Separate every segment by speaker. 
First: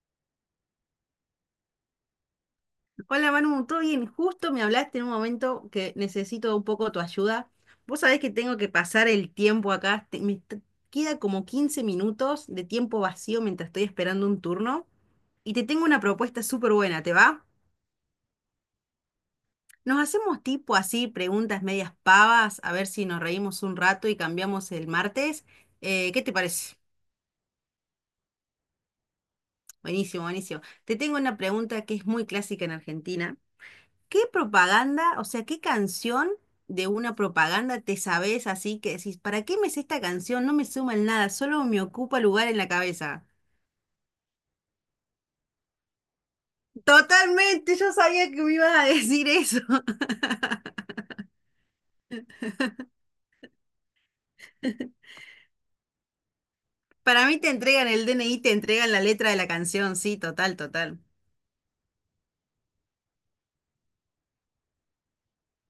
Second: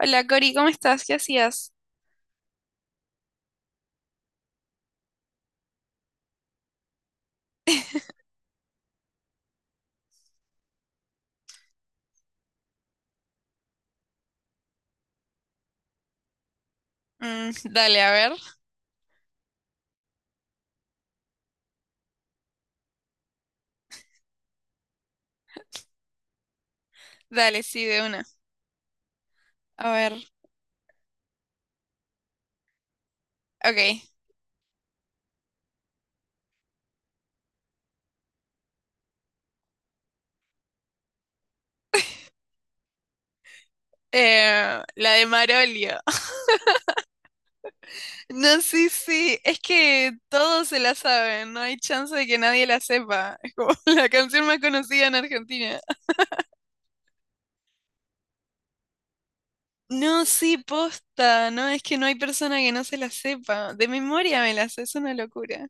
Speaker 1: Hola Cori, ¿cómo estás? ¿Qué hacías?
Speaker 2: Hola Manu, ¿todo bien? Justo me hablaste en un momento que necesito un poco tu ayuda. Vos sabés que tengo que pasar el tiempo acá, queda como 15 minutos de tiempo vacío mientras estoy esperando un turno y te tengo una propuesta súper buena, ¿te va?
Speaker 1: Mm, dale, a ver.
Speaker 2: Nos hacemos tipo así, preguntas medias pavas, a ver si nos reímos un rato y cambiamos el martes. ¿Qué te parece?
Speaker 1: Dale, sí, de una. A ver.
Speaker 2: Buenísimo, buenísimo. Te tengo una pregunta que es muy clásica en Argentina.
Speaker 1: Ok.
Speaker 2: ¿Qué propaganda, o sea, qué canción de una propaganda te sabes así que decís, ¿para qué me sé esta canción? No me suma en nada, solo me ocupa lugar en la cabeza.
Speaker 1: La de Marolio.
Speaker 2: Totalmente, yo sabía que me
Speaker 1: No,
Speaker 2: ibas a
Speaker 1: sí,
Speaker 2: decir
Speaker 1: sí.
Speaker 2: eso.
Speaker 1: Es que todos se la saben. No hay chance de que nadie la sepa. Es como la canción más conocida en Argentina.
Speaker 2: Para mí te entregan el DNI, te entregan la letra de la canción, sí,
Speaker 1: No,
Speaker 2: total,
Speaker 1: sí,
Speaker 2: total.
Speaker 1: posta. No, es que no hay persona que no se la sepa. De memoria me la sé. Es una locura.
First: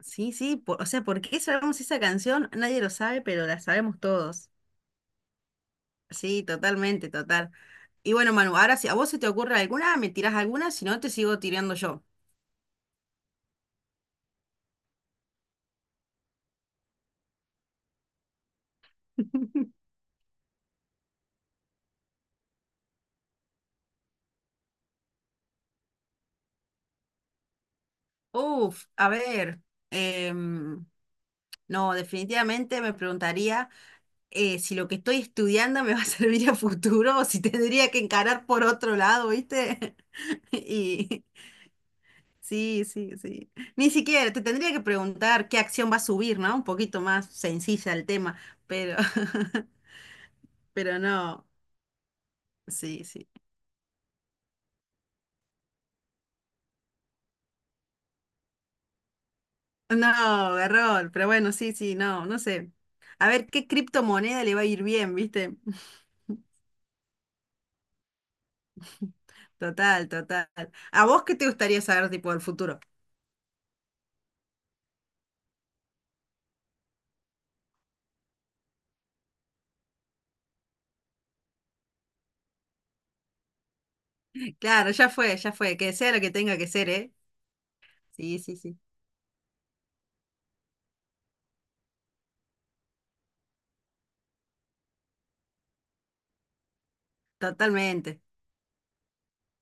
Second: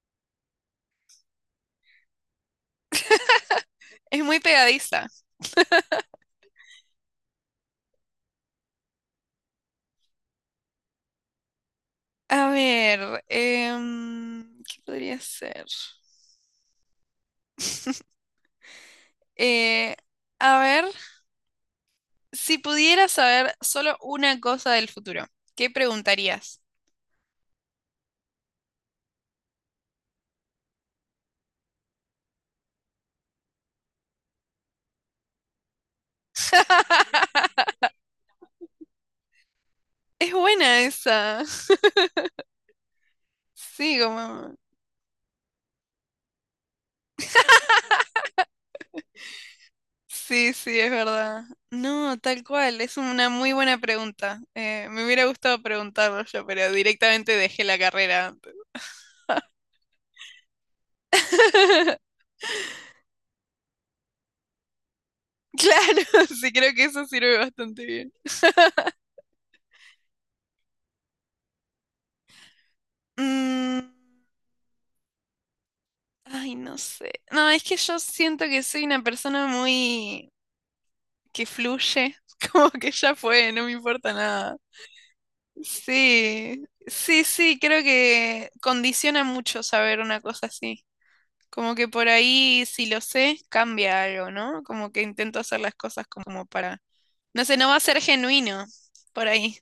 Speaker 2: Sí, sí, o sea, ¿por qué sabemos esa canción? Nadie lo sabe, pero la sabemos
Speaker 1: Es muy
Speaker 2: todos.
Speaker 1: pegadiza.
Speaker 2: Sí, totalmente, total. Y bueno, Manu, ahora si a vos se te ocurre alguna, me tirás alguna, si no te sigo tirando yo.
Speaker 1: A ver. ¿Qué podría ser? Eh, a ver. Si pudieras saber solo una cosa del futuro, ¿qué preguntarías?
Speaker 2: Uf, a ver, em, no, definitivamente me preguntaría si lo que estoy estudiando me va a servir a futuro o si tendría que encarar por otro lado, ¿viste?
Speaker 1: Es buena
Speaker 2: Y
Speaker 1: esa.
Speaker 2: sí, sí, sí. Ni
Speaker 1: Sí,
Speaker 2: siquiera te
Speaker 1: como...
Speaker 2: tendría que preguntar qué acción va a subir, ¿no? Un poquito más sencilla el tema, pero,
Speaker 1: Sí, sí, es
Speaker 2: pero
Speaker 1: verdad.
Speaker 2: no,
Speaker 1: No, tal cual, es
Speaker 2: sí,
Speaker 1: una
Speaker 2: sí.
Speaker 1: muy buena pregunta. Me hubiera gustado preguntarlo yo, pero directamente dejé la carrera antes.
Speaker 2: No, error, pero bueno, sí, sí, no, no sé. A ver qué criptomoneda le va a ir bien, ¿viste?
Speaker 1: Claro, sí, creo que eso sirve bastante bien.
Speaker 2: Total, total. ¿A vos qué te gustaría saber, tipo, del futuro?
Speaker 1: Mm, ay, no sé. No, es que yo siento que soy una persona muy que fluye, como que ya fue, no me importa nada.
Speaker 2: Claro, ya fue, ya fue. Que sea lo que tenga
Speaker 1: Sí,
Speaker 2: que ser, ¿eh?
Speaker 1: sí, sí, creo
Speaker 2: Sí,
Speaker 1: que
Speaker 2: sí, sí.
Speaker 1: condiciona mucho saber una cosa así. Como que por ahí, si lo sé, cambia algo, ¿no? Como que intento hacer las cosas como para... No sé, no va a ser
Speaker 2: Totalmente.
Speaker 1: genuino por ahí.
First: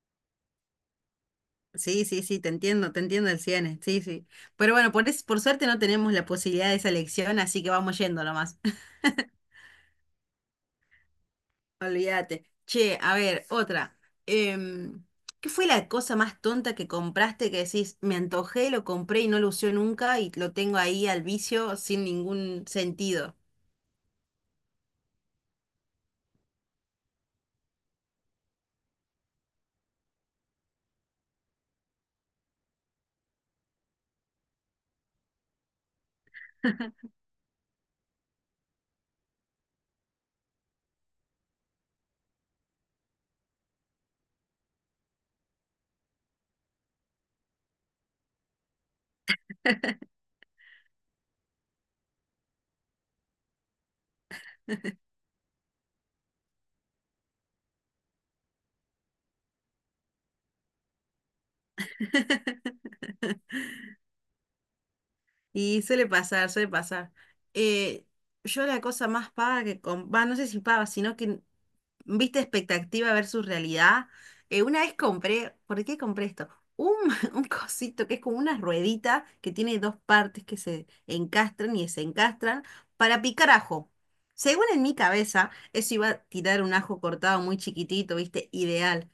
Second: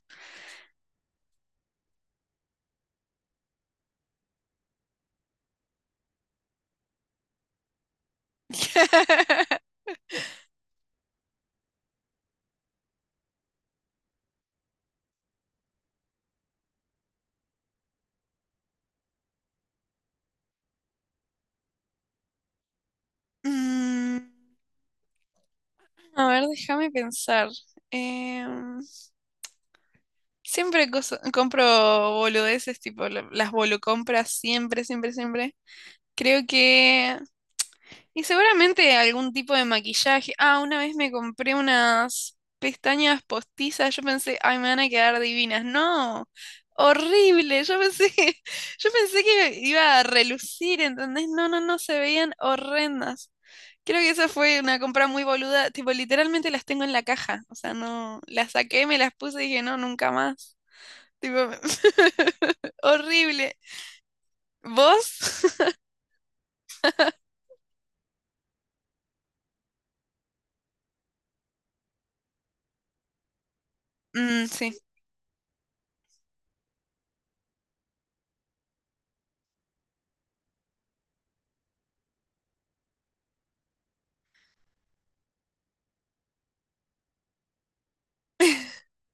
Speaker 2: Sí, sí, sí, te entiendo el 100, sí, sí. Pero bueno, por suerte no tenemos la posibilidad de esa elección, así que vamos yendo nomás. Olvídate. Che, a ver, otra. Em, ¿Qué fue la cosa más tonta que compraste que decís, me antojé, lo compré y no lo usé nunca y lo tengo ahí al vicio sin ningún sentido?
Speaker 1: Mm, a ver, déjame pensar. Em, Siempre compro boludeces, tipo las bolucompras, siempre, siempre, siempre. Creo que y seguramente algún tipo de maquillaje. Ah, una vez me compré unas pestañas postizas. Yo pensé, ay, me van a quedar divinas. No, horrible. Yo pensé, yo pensé que iba a relucir, ¿entendés? No, no, no, se veían horrendas. Creo que esa fue una compra muy boluda. Tipo, literalmente las tengo en la caja. O sea, no, las saqué, me las puse y dije, no, nunca más. Tipo, horrible. ¿Vos?
Speaker 2: Y suele pasar, suele pasar. Eh, yo la cosa más paga que... Va, no sé si paga, sino que viste, expectativa versus realidad.
Speaker 1: Mm, sí.
Speaker 2: Una vez compré, ¿por qué compré esto? Un, un cosito que es como una ruedita que tiene dos partes que se encastran y desencastran para picar ajo. Según en mi cabeza, eso iba a tirar un ajo cortado muy chiquitito, viste, ideal.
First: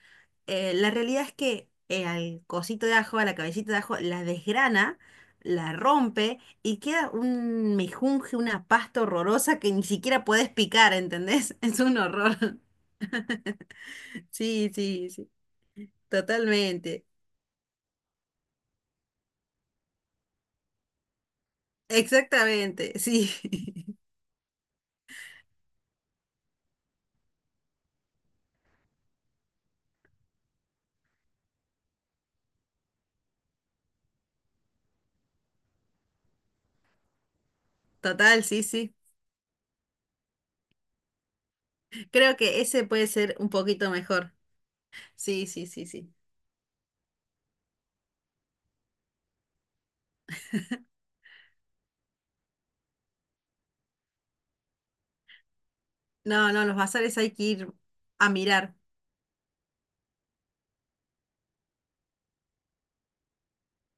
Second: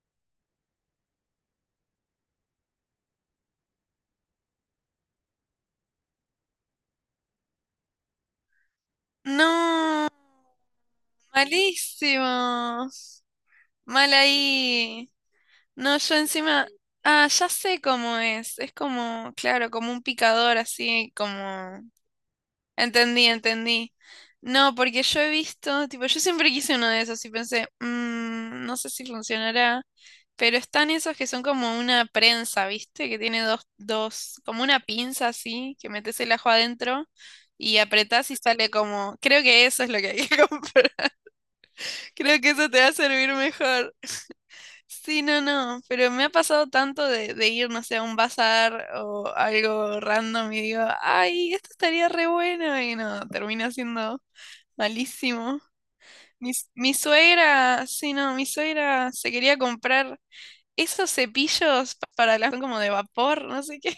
Speaker 2: La realidad es que al cosito de ajo, a la cabecita de ajo, la desgrana, la rompe y queda un mejunje, una pasta horrorosa que ni
Speaker 1: No.
Speaker 2: siquiera puedes picar, ¿entendés? Es un horror.
Speaker 1: Malísimos. Mal
Speaker 2: Sí, sí,
Speaker 1: ahí.
Speaker 2: sí,
Speaker 1: No, yo encima.
Speaker 2: totalmente.
Speaker 1: Ah, ya sé cómo es. Es como, claro, como un picador así, como.
Speaker 2: Exactamente,
Speaker 1: Entendí,
Speaker 2: sí.
Speaker 1: entendí. No, porque yo he visto, tipo, yo siempre quise uno de esos y pensé: "Mm, no sé si funcionará". Pero están esos que son como una prensa, ¿viste? Que tiene dos, dos, como una pinza así, que metes el ajo adentro y apretás y
Speaker 2: Total, sí,
Speaker 1: sale
Speaker 2: sí.
Speaker 1: como. Creo que eso es lo que hay que comprar.
Speaker 2: Creo
Speaker 1: Creo que
Speaker 2: que
Speaker 1: eso te
Speaker 2: ese
Speaker 1: va a
Speaker 2: puede
Speaker 1: servir
Speaker 2: ser un poquito
Speaker 1: mejor.
Speaker 2: mejor.
Speaker 1: Sí, no,
Speaker 2: Sí, sí,
Speaker 1: no,
Speaker 2: sí,
Speaker 1: pero
Speaker 2: sí.
Speaker 1: me ha pasado tanto de ir, no sé, a un bazar o algo random y digo, ay, esto estaría re bueno y no, termina siendo malísimo. Mi,
Speaker 2: No, no, los
Speaker 1: mi
Speaker 2: bazares hay que ir
Speaker 1: suegra, sí,
Speaker 2: a
Speaker 1: no, mi
Speaker 2: mirar.
Speaker 1: suegra se quería comprar esos cepillos para las como de vapor, no sé qué.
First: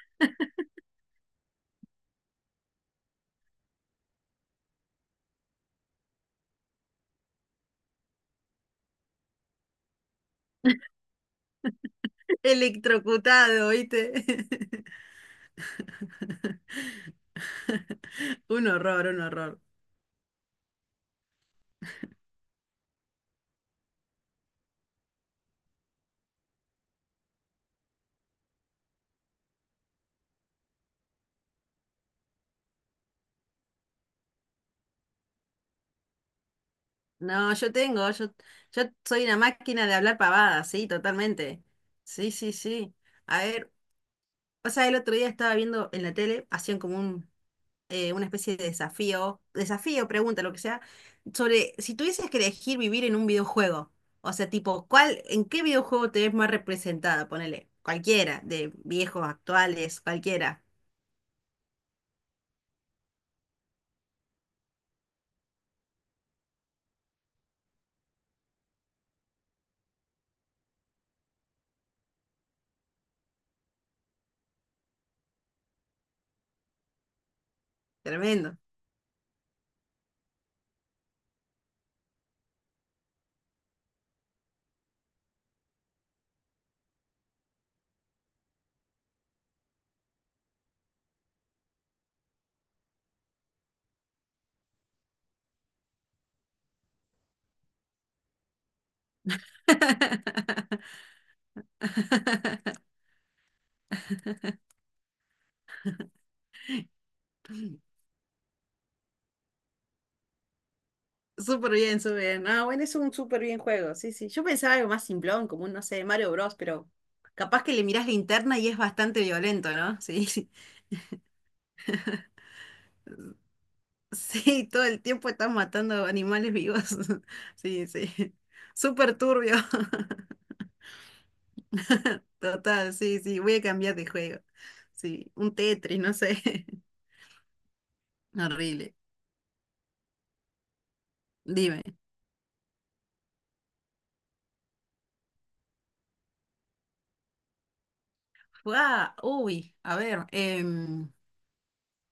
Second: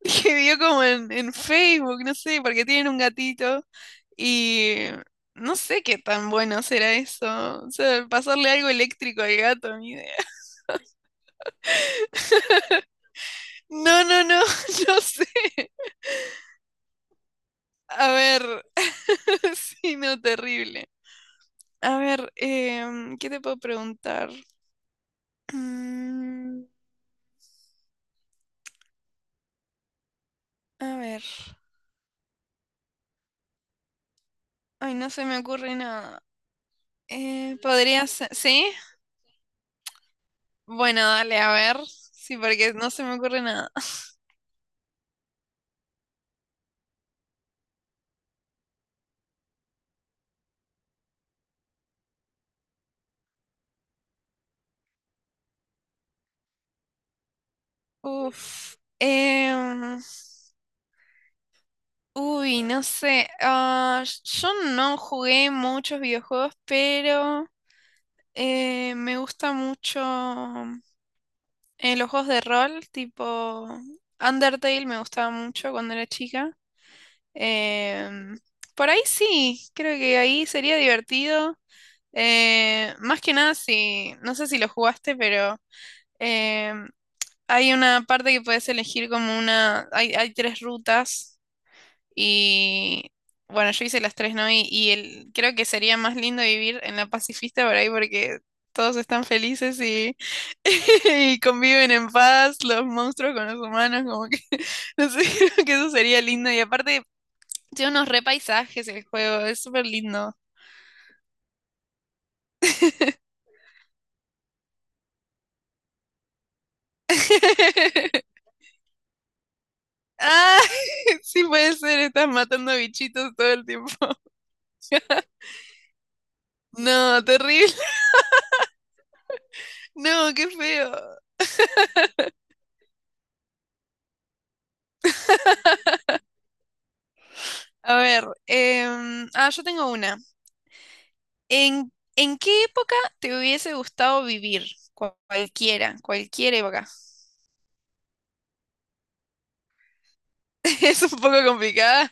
Speaker 1: Que vio como en Facebook, no sé, porque tienen un gatito y no sé qué tan bueno será eso. O sea, pasarle algo eléctrico al gato, ni idea.
Speaker 2: Electrocutado,
Speaker 1: No,
Speaker 2: ¿oíste?
Speaker 1: no, no, no sé. A ver,
Speaker 2: Un horror, un horror.
Speaker 1: sí, no, terrible. A ver, ¿qué te puedo preguntar? Mm, a ver, ay, no se me ocurre nada.
Speaker 2: No, yo
Speaker 1: ¿Podría
Speaker 2: tengo, yo,
Speaker 1: ser? ¿Sí?
Speaker 2: yo soy una máquina de hablar pavadas, sí,
Speaker 1: Bueno, dale, a
Speaker 2: totalmente.
Speaker 1: ver.
Speaker 2: Sí,
Speaker 1: Sí,
Speaker 2: sí,
Speaker 1: porque no
Speaker 2: sí.
Speaker 1: se me
Speaker 2: A
Speaker 1: ocurre nada.
Speaker 2: ver, o sea, el otro día estaba viendo en la tele, hacían como un una especie de desafío, desafío, pregunta, lo que sea, sobre si tuvieses que elegir vivir en un videojuego, o sea, tipo, ¿cuál, en qué videojuego te ves más representada? Ponele, cualquiera, de
Speaker 1: Uf.
Speaker 2: viejos, actuales, cualquiera.
Speaker 1: Uy, no sé. Yo no jugué muchos videojuegos, pero me gusta mucho los juegos de rol, tipo Undertale me gustaba mucho cuando era chica. Em,
Speaker 2: Tremendo.
Speaker 1: por ahí sí, creo que ahí sería divertido. Más que nada, si, no sé si lo jugaste, pero em, hay una parte que puedes elegir como una, hay tres rutas y bueno, yo hice las tres, ¿no? Y el, creo que sería más lindo vivir en la pacifista por ahí porque todos están felices y, y conviven en paz los monstruos con los humanos, como que, no sé, creo que eso sería lindo. Y aparte, tiene unos re paisajes el juego, es súper lindo.
Speaker 2: Súper bien, súper bien. Ah, bueno, es un súper bien juego. Sí, sí. Yo pensaba algo más simplón, como un, no sé, Mario Bros, pero capaz que le mirás la interna y es bastante violento, ¿no? Sí,
Speaker 1: Ah, sí puede ser, estás matando bichitos todo el tiempo.
Speaker 2: sí, todo el tiempo estás matando animales vivos.
Speaker 1: No, terrible.
Speaker 2: Sí, sí. Súper turbio.
Speaker 1: No, qué feo.
Speaker 2: Total, sí, sí. Voy a cambiar de juego. Sí, un Tetris, no sé.
Speaker 1: A ver,
Speaker 2: Horrible.
Speaker 1: ah, yo tengo una.
Speaker 2: Dime.
Speaker 1: ¿En qué época te hubiese gustado vivir? Cualquiera, cualquier época.
Speaker 2: Fua, uy, a ver.
Speaker 1: Es un poco complicada.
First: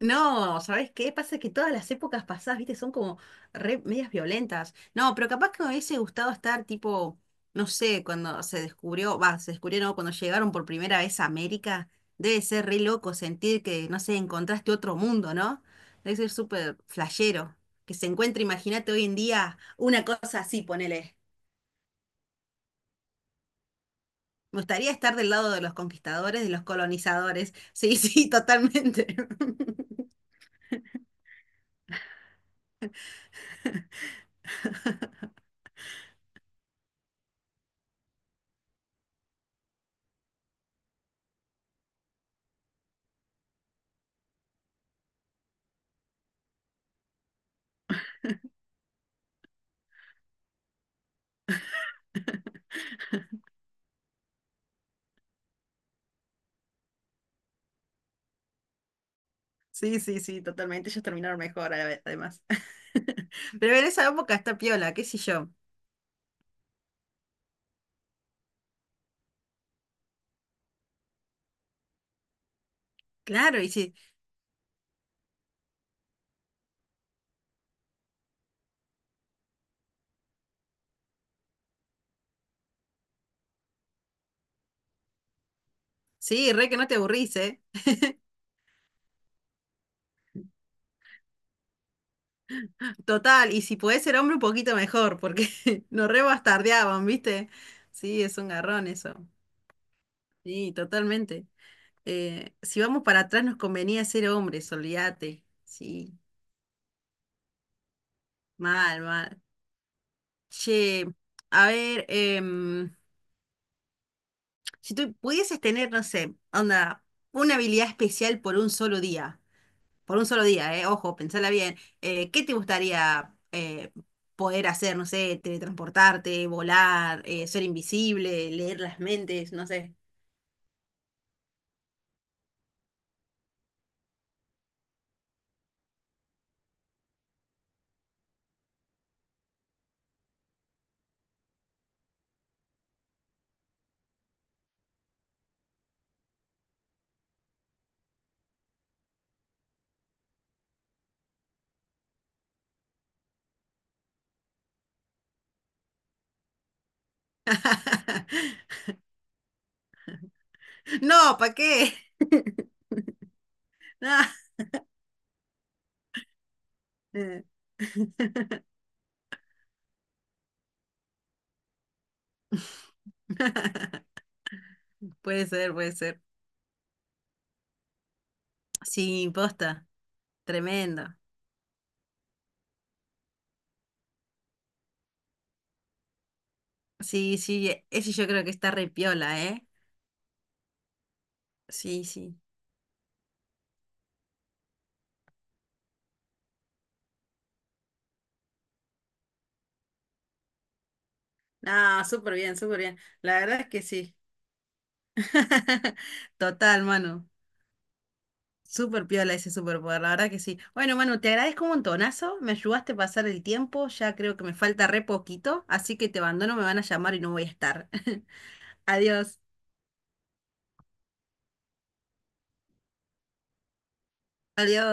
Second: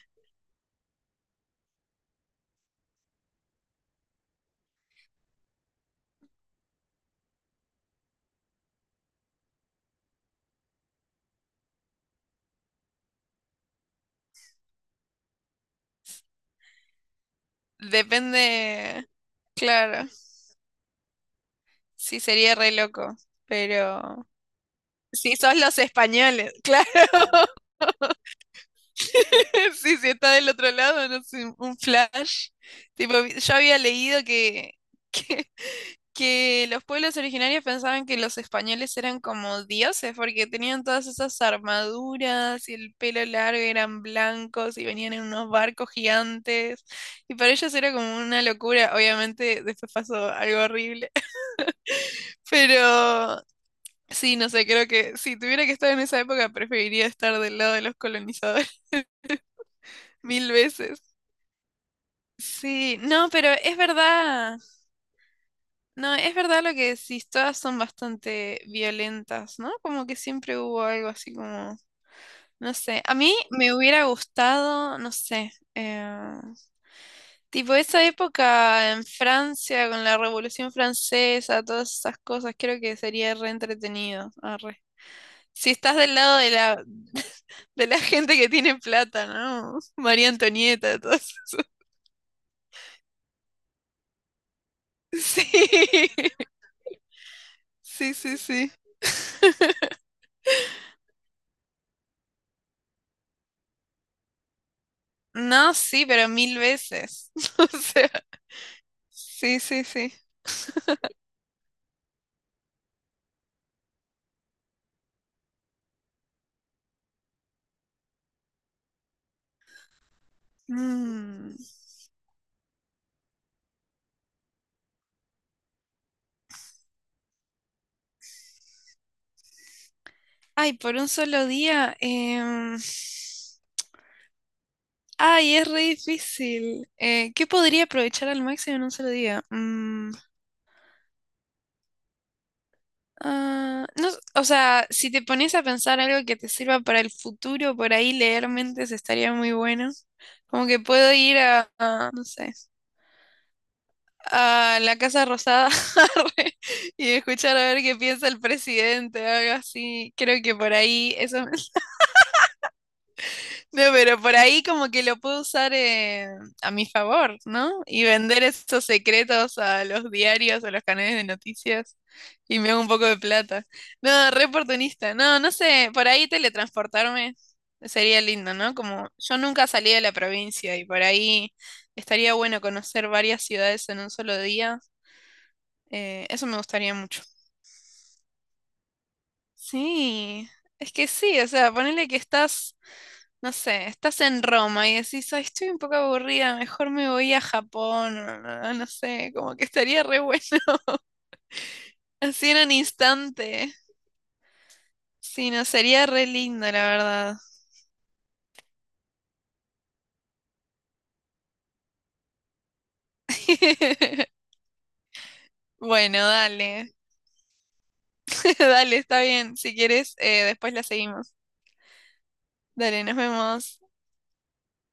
Speaker 2: No, ¿sabes qué? Pasa que todas las épocas pasadas, viste, son como re medias violentas. No, pero capaz que me hubiese gustado estar tipo, no sé, cuando se descubrió, va, se descubrió, no, cuando llegaron por primera vez a América, debe ser re loco sentir que, no sé, encontraste otro mundo, ¿no? Debe ser súper flashero. Que se encuentre, imagínate hoy
Speaker 1: Depende,
Speaker 2: en día, una
Speaker 1: claro.
Speaker 2: cosa así, ponele.
Speaker 1: Sí, sería re loco. Pero
Speaker 2: Me gustaría estar del
Speaker 1: si
Speaker 2: lado
Speaker 1: sos
Speaker 2: de los
Speaker 1: los
Speaker 2: conquistadores, de
Speaker 1: españoles,
Speaker 2: los
Speaker 1: claro.
Speaker 2: colonizadores. Sí, sí, totalmente.
Speaker 1: Sí, si está del otro lado, no sé, un flash. Tipo, yo había leído que, que los pueblos originarios pensaban que los españoles eran como dioses porque tenían todas esas armaduras y el pelo largo, y eran blancos y venían en unos barcos gigantes y para ellos era como una locura. Obviamente después pasó algo horrible, pero sí, no sé, creo que si tuviera que estar en esa época preferiría estar del lado de los colonizadores
Speaker 2: Sí, sí, sí,
Speaker 1: mil
Speaker 2: totalmente.
Speaker 1: veces.
Speaker 2: Ellos terminaron mejor, además.
Speaker 1: Sí, no, pero
Speaker 2: Pero
Speaker 1: es
Speaker 2: en esa época
Speaker 1: verdad.
Speaker 2: está piola, qué sé yo.
Speaker 1: No, es verdad lo que decís, todas son bastante violentas, ¿no? Como que siempre hubo algo así como, no sé, a mí
Speaker 2: Claro, y
Speaker 1: me
Speaker 2: sí,
Speaker 1: hubiera gustado, no sé, tipo esa época en Francia con la Revolución Francesa, todas esas cosas, creo que sería re entretenido. Arre. Si estás del lado de
Speaker 2: sí, re que
Speaker 1: la,
Speaker 2: no te aburrís, ¿eh?
Speaker 1: de la gente que tiene plata, ¿no? María Antonieta, todas.
Speaker 2: Total, y si podés ser hombre un poquito mejor, porque nos re bastardeaban, ¿viste?
Speaker 1: Sí,
Speaker 2: Sí,
Speaker 1: sí,
Speaker 2: es un
Speaker 1: sí, sí.
Speaker 2: garrón eso. Sí, totalmente. Si vamos para atrás nos convenía ser hombres, olvídate.
Speaker 1: No, sí,
Speaker 2: Sí,
Speaker 1: pero mil veces. O sea.
Speaker 2: mal, mal.
Speaker 1: Sí, sí, sí.
Speaker 2: Che, a ver, si tú pudieses tener, no sé, onda, una habilidad especial por un solo día. Por un solo día, ojo, pensala
Speaker 1: Mm.
Speaker 2: bien, ¿qué te gustaría poder hacer? No sé, teletransportarte, volar, ser invisible, leer las mentes, no sé.
Speaker 1: Ay, por un solo día. Ay, es re difícil. ¿Qué podría aprovechar al máximo en un solo día? Mm, ah, no, o sea, si te pones a pensar algo que te sirva para el futuro, por ahí leer mentes estaría muy bueno. Como que puedo ir no sé, a la Casa Rosada arre, y escuchar a ver qué piensa el presidente, algo así. Creo que por ahí
Speaker 2: No,
Speaker 1: eso.
Speaker 2: ¿para qué?
Speaker 1: No, pero
Speaker 2: No.
Speaker 1: por ahí como que lo puedo usar a mi favor,
Speaker 2: Eh,
Speaker 1: ¿no? Y vender esos secretos a los diarios, a los canales de noticias y me hago un poco de plata. No, re oportunista. No,
Speaker 2: Puede
Speaker 1: no
Speaker 2: ser,
Speaker 1: sé,
Speaker 2: puede
Speaker 1: por
Speaker 2: ser.
Speaker 1: ahí teletransportarme sería lindo, ¿no? Como
Speaker 2: Sí,
Speaker 1: yo nunca
Speaker 2: posta,
Speaker 1: salí de la provincia y por
Speaker 2: tremendo.
Speaker 1: ahí estaría bueno conocer varias ciudades en un solo día. Eso me gustaría mucho.
Speaker 2: Sí, sí, ese yo creo que está re piola, ¿eh?
Speaker 1: Sí, es que sí, o sea,
Speaker 2: Sí,
Speaker 1: ponele que
Speaker 2: sí.
Speaker 1: estás no sé, estás en Roma y decís, ay, estoy un poco aburrida, mejor me voy a Japón, no no no sé, como que estaría re bueno,
Speaker 2: No, súper
Speaker 1: así
Speaker 2: bien,
Speaker 1: en un
Speaker 2: súper bien. La verdad es
Speaker 1: instante.
Speaker 2: que sí.
Speaker 1: Sí, no, sería re lindo, la
Speaker 2: Total, mano.
Speaker 1: verdad.
Speaker 2: Súper piola ese superpoder, la verdad que sí. Bueno, Manu, te agradezco un montonazo, me ayudaste a pasar el tiempo, ya creo que me falta re poquito, así que
Speaker 1: Bueno,
Speaker 2: te abandono, me van a
Speaker 1: dale,
Speaker 2: llamar y no voy a estar.
Speaker 1: dale, está
Speaker 2: Adiós,
Speaker 1: bien. Si quieres, después la seguimos. Dale, nos vemos.
Speaker 2: adiós.